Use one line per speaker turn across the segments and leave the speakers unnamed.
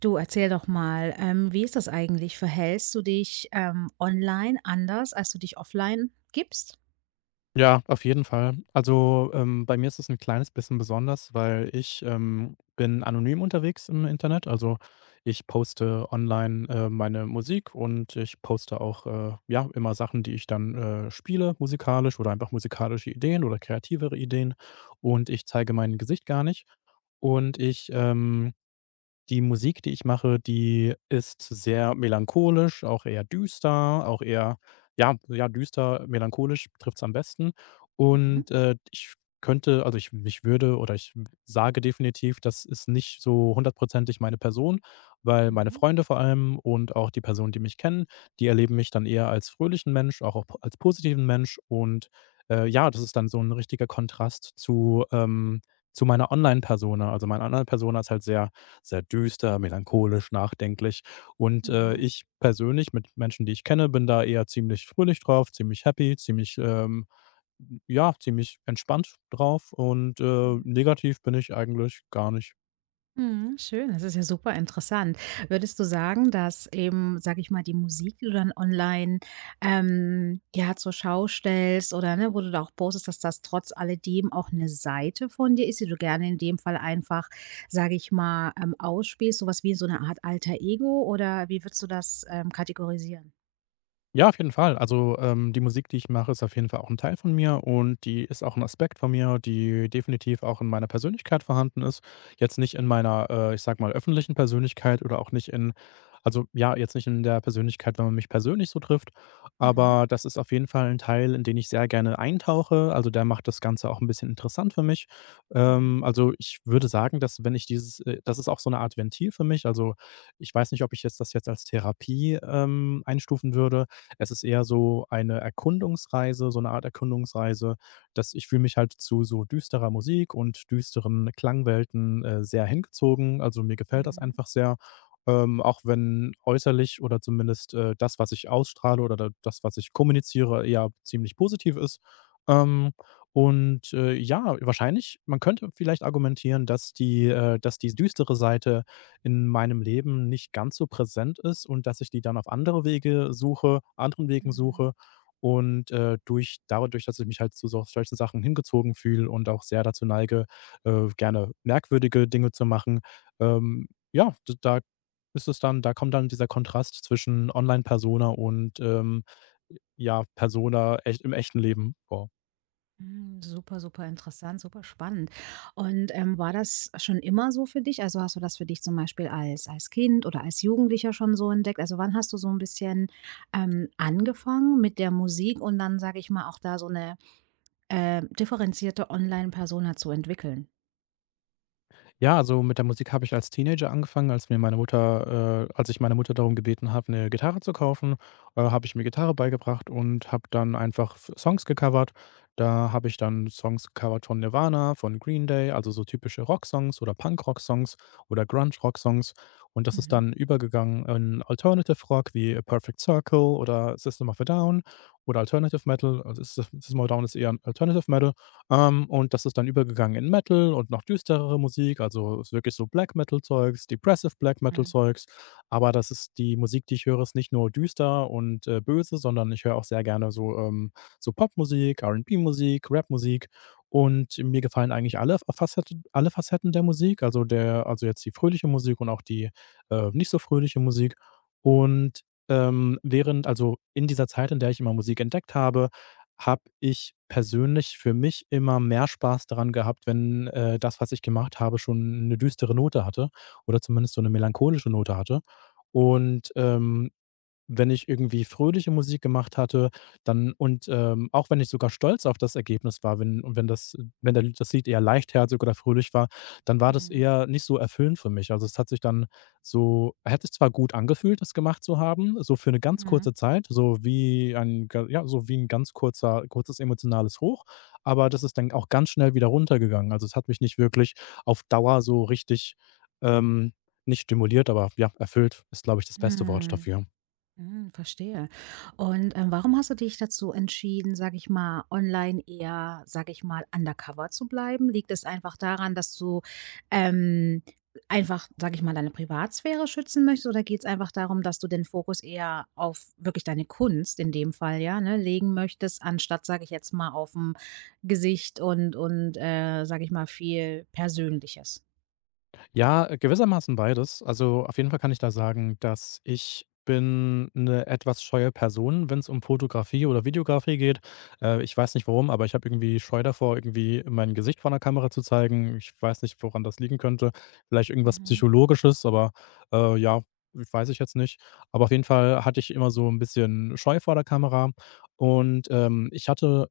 Du, erzähl doch mal, wie ist das eigentlich? Verhältst du dich, online anders, als du dich offline gibst?
Ja, auf jeden Fall. Also, bei mir ist es ein kleines bisschen besonders, weil ich bin anonym unterwegs im Internet. Also, ich poste online, meine Musik und ich poste auch, ja, immer Sachen, die ich dann, spiele musikalisch oder einfach musikalische Ideen oder kreativere Ideen, und ich zeige mein Gesicht gar nicht. Und die Musik, die ich mache, die ist sehr melancholisch, auch eher düster, auch eher, ja, ja, düster, melancholisch trifft's am besten.
Mhm,
Und, ich könnte, also, ich würde oder ich sage definitiv, das ist nicht so hundertprozentig meine Person, weil meine
mhm,
Freunde vor allem und auch die Personen, die mich kennen, die erleben mich dann eher als fröhlichen Mensch, auch als positiven Mensch, und, ja, das ist dann so ein richtiger Kontrast zu meiner Online-Persona. Also, meine Online-Persona ist halt sehr sehr düster, melancholisch, nachdenklich. Und,
mhm,
ich persönlich, mit Menschen, die ich kenne, bin da eher ziemlich fröhlich drauf, ziemlich happy, ziemlich, ja, ziemlich entspannt drauf, und,
mhm.
negativ bin ich eigentlich gar nicht.
Mhm, schön, das ist ja super interessant. Würdest du sagen, dass eben, sage ich mal, die Musik, die du dann online, ja, zur Schau stellst oder, ne, wo du da auch postest, dass das trotz alledem auch eine Seite von dir ist, die du gerne in dem Fall einfach, sage ich mal, ausspielst, so was wie so eine Art Alter Ego oder wie würdest du das, kategorisieren?
Ja, auf jeden Fall. Also, die Musik, die ich mache, ist auf jeden Fall auch ein Teil von mir, und die ist auch ein Aspekt von mir, die definitiv auch in meiner Persönlichkeit vorhanden ist. Jetzt nicht in meiner, ich sag mal, öffentlichen Persönlichkeit oder auch nicht in, also, ja, jetzt nicht in der Persönlichkeit, wenn man mich persönlich so trifft,
Mhm,
aber das ist auf jeden Fall ein Teil, in den ich sehr gerne eintauche. Also, der macht das Ganze auch ein bisschen interessant für mich.
mhm,
Also, ich würde sagen, dass, wenn ich dieses das ist auch so eine Art Ventil für mich. Also, ich weiß nicht, ob ich jetzt das jetzt als Therapie, einstufen würde. Es ist eher so eine Erkundungsreise, so eine Art Erkundungsreise, dass ich, fühle mich halt zu so düsterer Musik und düsteren Klangwelten, sehr hingezogen. Also, mir gefällt das
mhm,
einfach sehr, auch wenn äußerlich, oder zumindest, das, was ich ausstrahle, oder da das, was ich kommuniziere, eher ziemlich positiv ist. Ähm, ja, wahrscheinlich, man könnte vielleicht argumentieren, dass die düstere Seite in meinem Leben nicht ganz so präsent ist und dass ich die dann auf andere Wege suche, anderen Wegen
mhm.
suche, und, durch dadurch, dass ich mich halt zu so solchen Sachen hingezogen fühle und auch sehr dazu neige, gerne merkwürdige Dinge zu machen, ja, d da ist es dann, da kommt dann dieser Kontrast zwischen Online-Persona und, ja, Persona echt, im echten Leben, vor.
Hm, super, super interessant, super spannend. Und, war das schon immer so für dich? Also, hast du das für dich zum Beispiel als Kind oder als Jugendlicher schon so entdeckt? Also, wann hast du so ein bisschen, angefangen mit der Musik und dann, sage ich mal, auch da so eine differenzierte Online-Persona zu entwickeln.
Ja, also, mit der Musik habe ich als Teenager angefangen, als ich meine Mutter darum gebeten habe, eine Gitarre zu kaufen. Habe ich mir Gitarre beigebracht und habe dann einfach F Songs gecovert. Da habe ich dann Songs gecovert von Nirvana, von Green Day, also so typische Rock-Songs oder Punk-Rock-Songs oder grunge rock songs Und das ist
Mhm.
dann übergegangen in Alternative Rock wie A Perfect Circle oder System of a Down oder Alternative Metal. Also, System of a Down ist eher Alternative Metal. Und das ist dann übergegangen in Metal und noch düsterere Musik, also ist wirklich so Black Metal Zeugs, Depressive Black Metal
Mhm.
Zeugs. Aber das ist, die Musik, die ich höre, ist nicht nur düster und, böse, sondern ich höre auch sehr gerne so, so Popmusik, R&B-Musik, Rapmusik. Und mir gefallen eigentlich alle Facetten der Musik, also der, also jetzt die fröhliche Musik und auch die, nicht so fröhliche Musik. Und, während, also, in dieser Zeit, in der ich immer Musik entdeckt habe, habe ich persönlich für mich immer mehr Spaß daran gehabt, wenn, das, was ich gemacht habe, schon eine düstere Note hatte oder zumindest so eine melancholische Note hatte. Und, wenn ich irgendwie fröhliche Musik gemacht hatte, dann, und, auch wenn ich sogar stolz auf das Ergebnis war, wenn, und wenn das, wenn der Lied das Lied eher leichtherzig oder fröhlich war, dann war das
Mhm.
eher nicht so erfüllend für mich. Also, es hat sich dann, so hat sich zwar gut angefühlt, das gemacht zu haben, so für eine ganz
Mhm.
kurze Zeit, so wie ein ga ja, so wie ein ganz kurzer kurzes emotionales Hoch, aber das ist dann auch ganz schnell wieder runtergegangen. Also, es hat mich nicht wirklich auf Dauer so richtig, ähm, nicht stimuliert, aber, ja, erfüllt ist, glaube ich, das beste Wort
Mhm.
dafür.
Hm, verstehe. Und, warum hast du dich dazu entschieden, sage ich mal, online eher, sage ich mal, undercover zu bleiben? Liegt es einfach daran, dass du, ähm, einfach, sage ich mal, deine Privatsphäre schützen möchtest oder geht es einfach darum, dass du den Fokus eher auf wirklich deine Kunst in dem Fall, ja, ne, legen möchtest, anstatt, sage ich jetzt mal, auf dem Gesicht und, sage ich mal, viel Persönliches?
Ja, gewissermaßen beides. Also, auf jeden Fall kann ich da sagen, dass ich, bin eine etwas scheue Person, wenn es um Fotografie oder Videografie geht. Ich weiß nicht warum, aber ich habe irgendwie Scheu davor, irgendwie mein Gesicht vor 'ner Kamera zu zeigen. Ich weiß nicht, woran das liegen könnte. Vielleicht irgendwas
Mhm,
Psychologisches, aber, ja, weiß ich jetzt nicht. Aber auf jeden Fall hatte ich immer so ein bisschen Scheu vor der Kamera, und, ich hatte,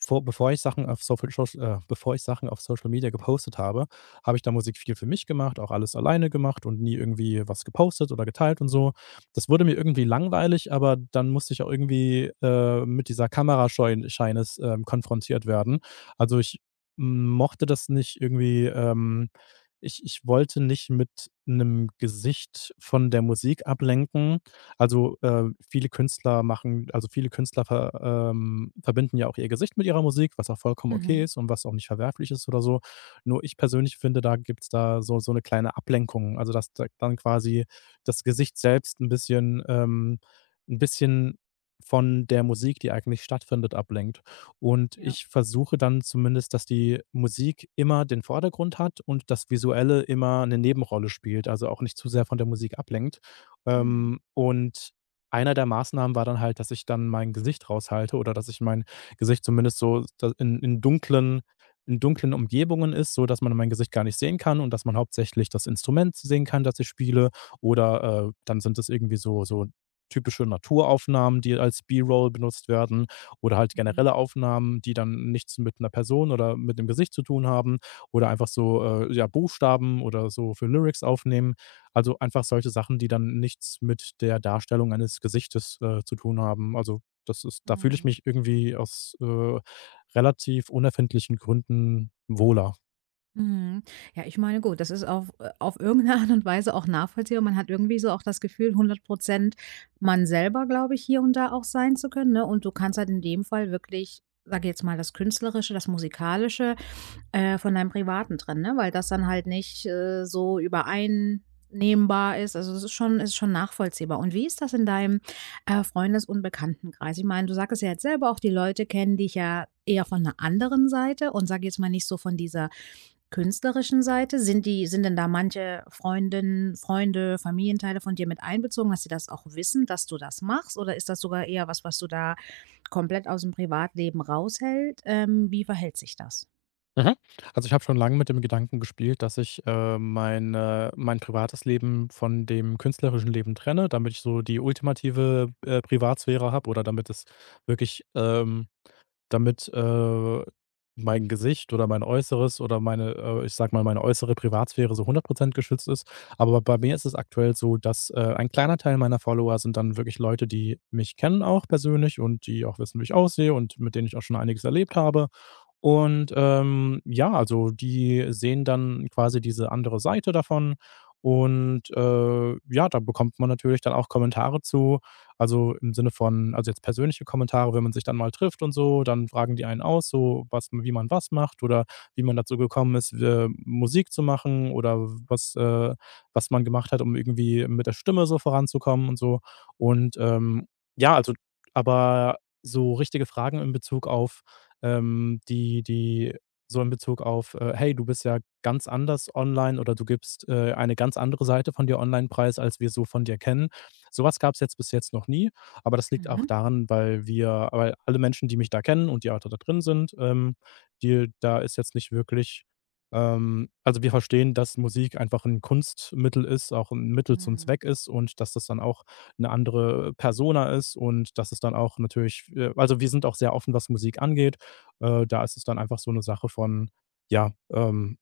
vor bevor ich Sachen auf Social Media gepostet habe, habe ich da Musik viel für mich gemacht, auch alles alleine gemacht und nie irgendwie was gepostet oder geteilt und so. Das wurde mir irgendwie langweilig, aber dann musste ich auch irgendwie, mit dieser Kamerascheuen Scheines, konfrontiert werden. Also, ich mochte das nicht irgendwie, ich wollte nicht mit einem Gesicht von der Musik ablenken. Also, viele Künstler machen, also, viele Künstler ver verbinden ja auch ihr Gesicht mit ihrer Musik, was auch vollkommen okay
mhm,
ist und was auch nicht verwerflich ist oder so. Nur ich persönlich finde, da gibt's da, so eine kleine Ablenkung, also, dass da dann quasi das Gesicht selbst ein bisschen, 'n bisschen von der Musik, die eigentlich stattfindet, ablenkt. Und
ja,
ich versuche dann zumindest, dass die Musik immer den Vordergrund hat und das Visuelle immer eine Nebenrolle spielt, also, auch nicht zu sehr von der Musik ablenkt.
mhm,
Und einer der Maßnahmen war dann halt, dass ich dann mein Gesicht raushalte oder dass ich mein Gesicht zumindest so da in dunklen Umgebungen ist, so dass man mein Gesicht gar nicht sehen kann und dass man hauptsächlich das Instrument sehen kann, das ich spiele. Oder, dann sind es irgendwie so typische Naturaufnahmen, die als B-Roll benutzt werden, oder halt
mhm,
generelle Aufnahmen, die dann nichts mit einer Person oder mit dem Gesicht zu tun haben, oder einfach so, ja, Buchstaben oder so für Lyrics aufnehmen. Also, einfach solche Sachen, die dann nichts mit der Darstellung eines Gesichtes, zu tun haben. Also, das ist, da fühle ich
mhm.
mich irgendwie aus, relativ unerfindlichen Gründen wohler.
Mhm. Ja, ich meine, gut, das ist auf irgendeine Art und Weise auch nachvollziehbar. Man hat irgendwie so auch das Gefühl, hundert Prozent, man selber, glaube ich, hier und da auch sein zu können, ne? Und du kannst halt in dem Fall wirklich, sage jetzt mal, das Künstlerische, das Musikalische von deinem Privaten trennen, ne? Weil das dann halt nicht, so übereinnehmbar ist. Also, das ist schon nachvollziehbar. Und wie ist das in deinem, Freundes- und Bekanntenkreis? Ich meine, du sagtest ja jetzt selber auch, die Leute kennen dich ja eher von einer anderen Seite und sage jetzt mal nicht so von dieser künstlerischen Seite. Sind denn da manche Freundinnen, Freunde, Familienteile von dir mit einbezogen, dass sie das auch wissen, dass du das machst? Oder ist das sogar eher was, was du da komplett aus dem Privatleben raushält, wie verhält sich das?
Mhm. Also, ich habe schon lange mit dem Gedanken gespielt, dass ich, mein privates Leben von dem künstlerischen Leben trenne, damit ich so die ultimative, Privatsphäre habe, oder damit es wirklich, damit, mein Gesicht oder mein Äußeres oder meine, ich sage mal, meine äußere Privatsphäre so 100 geschützt ist. Aber bei mir ist es aktuell so, dass, ein kleiner Teil meiner Follower sind dann wirklich Leute, die mich kennen, auch persönlich, und die auch wissen, wie ich aussehe, und mit denen ich auch schon einiges erlebt habe. Und, ja, also, die sehen dann quasi diese andere Seite davon, und, ja, da bekommt man natürlich dann auch Kommentare zu, also im Sinne von, also jetzt persönliche Kommentare, wenn man sich dann mal trifft und so, dann fragen die einen aus, so was wie, man was macht oder wie man dazu gekommen ist, Musik zu machen oder was äh, was man gemacht hat, um irgendwie mit der Stimme so voranzukommen und so. Und, ja, also, aber so richtige Fragen in Bezug auf, die so in Bezug auf, „Hey, du bist ja ganz anders online, oder du gibst, eine ganz andere Seite von dir online preis, als wir so von dir kennen.“ Sowas gab es jetzt bis jetzt noch nie, aber das liegt auch
Mhm.
daran, weil wir weil alle Menschen, die mich da kennen und die auch da drin sind, die da ist jetzt nicht wirklich also, wir verstehen, dass Musik einfach ein Kunstmittel ist, auch ein Mittel zum
Mhm.
Zweck ist und dass das dann auch eine andere Persona ist und dass es dann auch natürlich, also, wir sind auch sehr offen, was Musik angeht. Da ist es dann einfach so eine Sache von, ja,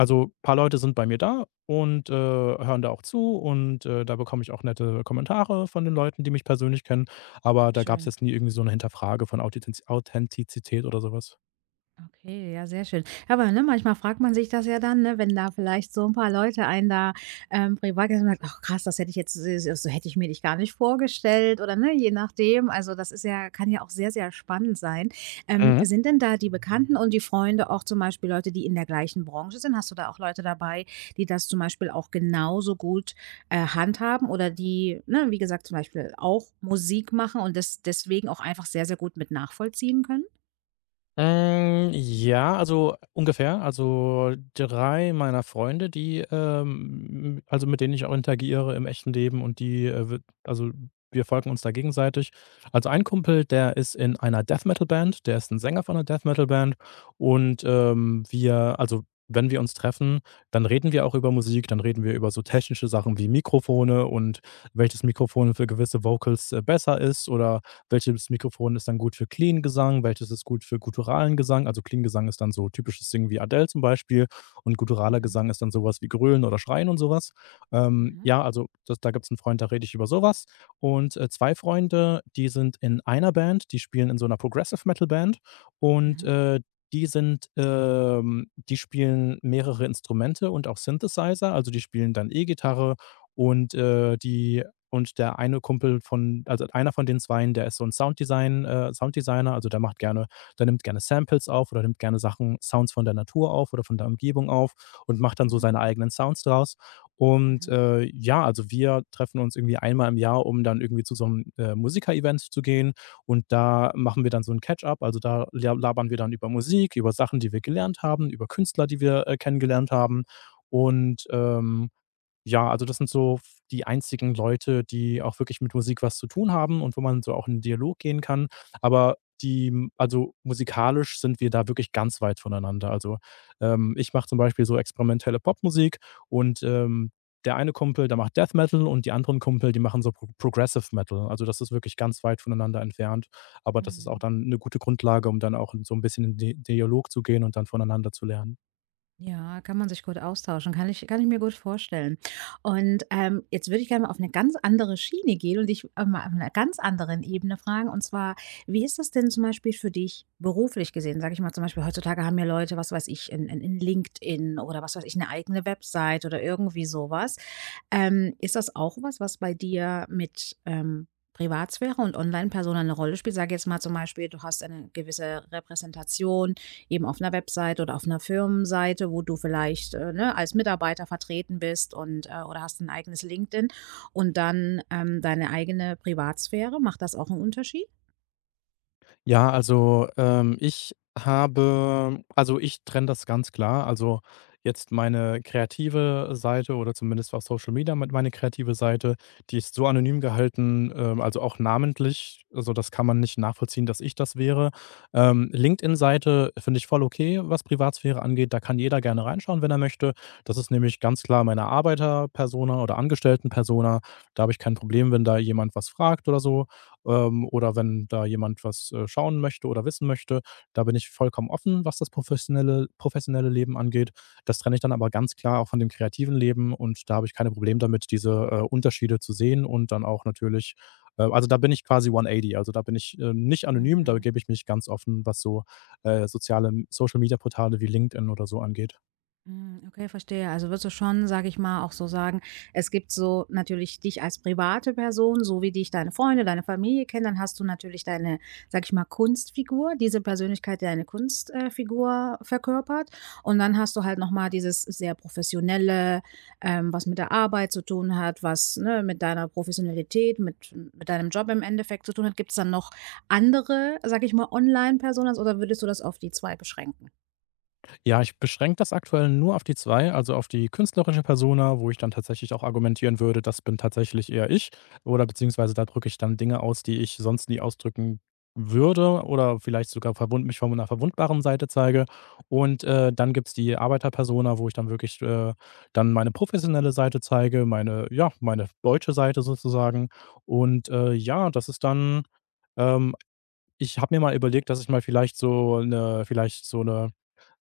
also, paar Leute sind bei mir da und, hören da auch zu, und, da bekomme ich auch nette Kommentare von den Leuten, die mich persönlich kennen, aber da gab es
Schön.
jetzt nie irgendwie so eine Hinterfrage von Authitiz Authentizität oder sowas.
Okay, ja, sehr schön. Ja, aber, ne, manchmal fragt man sich das ja dann, ne, wenn da vielleicht so ein paar Leute einen da, privat kennen und sagt, ach krass, das hätte ich jetzt s so hätte ich mir dich gar nicht vorgestellt oder, ne, je nachdem. Also, das ist ja kann ja auch sehr, sehr spannend sein.
Mhm.
Sind denn da die Bekannten und die Freunde auch zum Beispiel Leute, die in der gleichen Branche sind? Hast du da auch Leute dabei, die das zum Beispiel auch genauso gut, handhaben oder die, ne, wie gesagt, zum Beispiel auch Musik machen und das deswegen auch einfach sehr, sehr gut mit nachvollziehen können?
Hm, ja, also ungefähr. Also, 3 meiner Freunde, die, also, mit denen ich auch interagiere im echten Leben, und die, w also wir folgen uns da gegenseitig. Also ein Kumpel, der ist in einer Death-Metal-Band, der ist ein Sänger von einer Death-Metal-Band und, wir wenn wir uns treffen, dann reden wir auch über Musik, dann reden wir über so technische Sachen wie Mikrofone und welches Mikrofon für gewisse Vocals besser ist oder welches Mikrofon ist dann gut für Clean Gesang, welches ist gut für gutturalen Gesang? Also, Clean Gesang ist dann so typisches Singen wie Adele zum Beispiel und gutturaler
Mhm,
Gesang ist dann sowas wie Grölen oder Schreien und sowas.
mhm,
Ja, also, das da gibt's einen Freund, da rede ich über sowas. Und, 2 Freunde, die sind in einer Band, die spielen in so einer Progressive Metal Band und,
mhm,
die spielen mehrere Instrumente und auch Synthesizer, also, die spielen dann E-Gitarre und, äh, die und der eine Kumpel von einer von den Zweien, der ist so ein Sounddesigner, also der nimmt gerne Samples auf oder nimmt gerne Sachen Sounds von der Natur auf oder von der Umgebung auf und macht dann so seine
mhm,
eigenen Sounds draus. Und,
mhm,
ja, also wir treffen uns irgendwie einmal im Jahr, um dann irgendwie zu so einem Musiker-Event zu gehen und da machen wir dann so ein Catch-up. Also da la labern wir dann über Musik, über Sachen, die wir gelernt haben, über Künstler, die wir, kennengelernt haben und, ja, also das sind so f die einzigen Leute, die auch wirklich mit Musik was zu tun haben und wo man so auch in 'n Dialog gehen kann. Aber die m also musikalisch sind wir da wirklich ganz weit voneinander. Also, ich mache zum Beispiel so experimentelle Popmusik und, der eine Kumpel, der macht Death Metal und die anderen Kumpel, die machen so Progressive Metal. Also, das ist wirklich ganz weit voneinander entfernt, aber das ist auch
mhm.
dann eine gute Grundlage, um dann auch so ein bisschen in Di Dialog zu gehen und dann voneinander zu lernen.
Ja, kann man sich gut austauschen, kann ich mir gut vorstellen. Und, jetzt würde ich gerne mal auf eine ganz andere Schiene gehen und dich, mal auf einer ganz anderen Ebene fragen. Und zwar, wie ist das denn zum Beispiel für dich beruflich gesehen? Sag ich mal zum Beispiel, heutzutage haben ja Leute, was weiß ich, in 'n LinkedIn oder was weiß ich, eine eigene Website oder irgendwie sowas. Ist das auch was, was bei dir mit, Privatsphäre und Online-Persona eine Rolle spielt? Sag jetzt mal zum Beispiel, du hast eine gewisse Repräsentation eben auf einer Webseite oder auf einer Firmenseite, wo du vielleicht, ne, als Mitarbeiter vertreten bist oder hast ein eigenes LinkedIn und dann, deine eigene Privatsphäre. Macht das auch einen Unterschied?
Ja, also, ich trenne das ganz klar. Also, jetzt meine kreative Seite oder zumindest auf Social Media mit meine kreative Seite, die ist so anonym gehalten, also, auch namentlich. Also, das kann man nicht nachvollziehen, dass ich das wäre. LinkedIn-Seite finde ich voll okay, was Privatsphäre angeht. Da kann jeder gerne reinschauen, wenn er möchte. Das ist nämlich ganz klar meine Arbeiter-Persona oder Angestellten-Persona. Da habe ich kein Problem, wenn da jemand was fragt oder so, oder wenn da jemand was, schauen möchte oder wissen möchte. Da bin ich vollkommen offen, was das professionelle Leben angeht. Das trenne ich dann aber ganz klar auch von dem kreativen Leben und da habe ich keine Probleme damit, diese, Unterschiede zu sehen und dann auch natürlich da bin ich quasi 180. Also, da bin ich, nicht anonym, da
Mhm.
gebe ich mich ganz offen, was so, soziale Social Media Portale wie LinkedIn oder so angeht.
Hm, okay, verstehe. Also würdest du schon, sage ich mal, auch so sagen, es gibt so natürlich dich als private Person, so wie dich deine Freunde, deine Familie kennen, dann hast du natürlich deine, sage ich mal, Kunstfigur, diese Persönlichkeit, die deine Kunstfigur verkörpert. Und dann hast du halt nochmal dieses sehr professionelle, was mit der Arbeit zu tun hat, was ne, mit deiner Professionalität, mit, deinem Job im Endeffekt zu tun hat. Gibt es dann noch andere, sage ich mal, Online-Personas oder würdest du das auf die zwei beschränken?
Ja, ich beschränke das aktuell nur auf die 2, also auf die künstlerische Persona, wo ich dann tatsächlich auch argumentieren würde, das bin tatsächlich eher ich oder beziehungsweise da drücke ich dann Dinge aus, die ich sonst nie ausdrücken würde oder vielleicht sogar verwund mich von einer verwundbaren Seite zeige. Und, dann gibt's die Arbeiterpersona, wo ich dann wirklich, dann meine professionelle Seite zeige, meine ja, meine deutsche Seite sozusagen. Und, ja, das ist dann, ähm ich habe mir mal überlegt, dass ich mal vielleicht so eine, vielleicht so eine,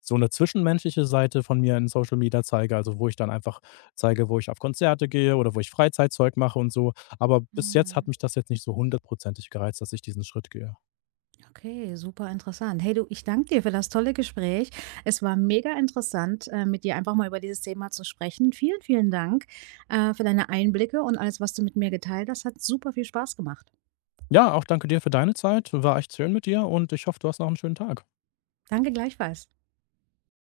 so eine zwischenmenschliche Seite von mir in Social Media zeige, also, wo ich dann einfach zeige, wo ich auf Konzerte gehe oder wo ich Freizeitzeug mache und so. Aber bis jetzt hat
Hm.
mich das jetzt nicht so hundertprozentig gereizt, dass ich diesen Schritt gehe.
Okay, super interessant. Hey du, ich danke dir für das tolle Gespräch. Es war mega interessant, mit dir einfach mal über dieses Thema zu sprechen. Vielen, vielen Dank, für deine Einblicke und alles, was du mit mir geteilt hast. Hat super viel Spaß gemacht.
Ja, auch danke dir für deine Zeit. War echt schön mit dir und ich hoffe, du hast noch einen schönen Tag.
Danke gleichfalls.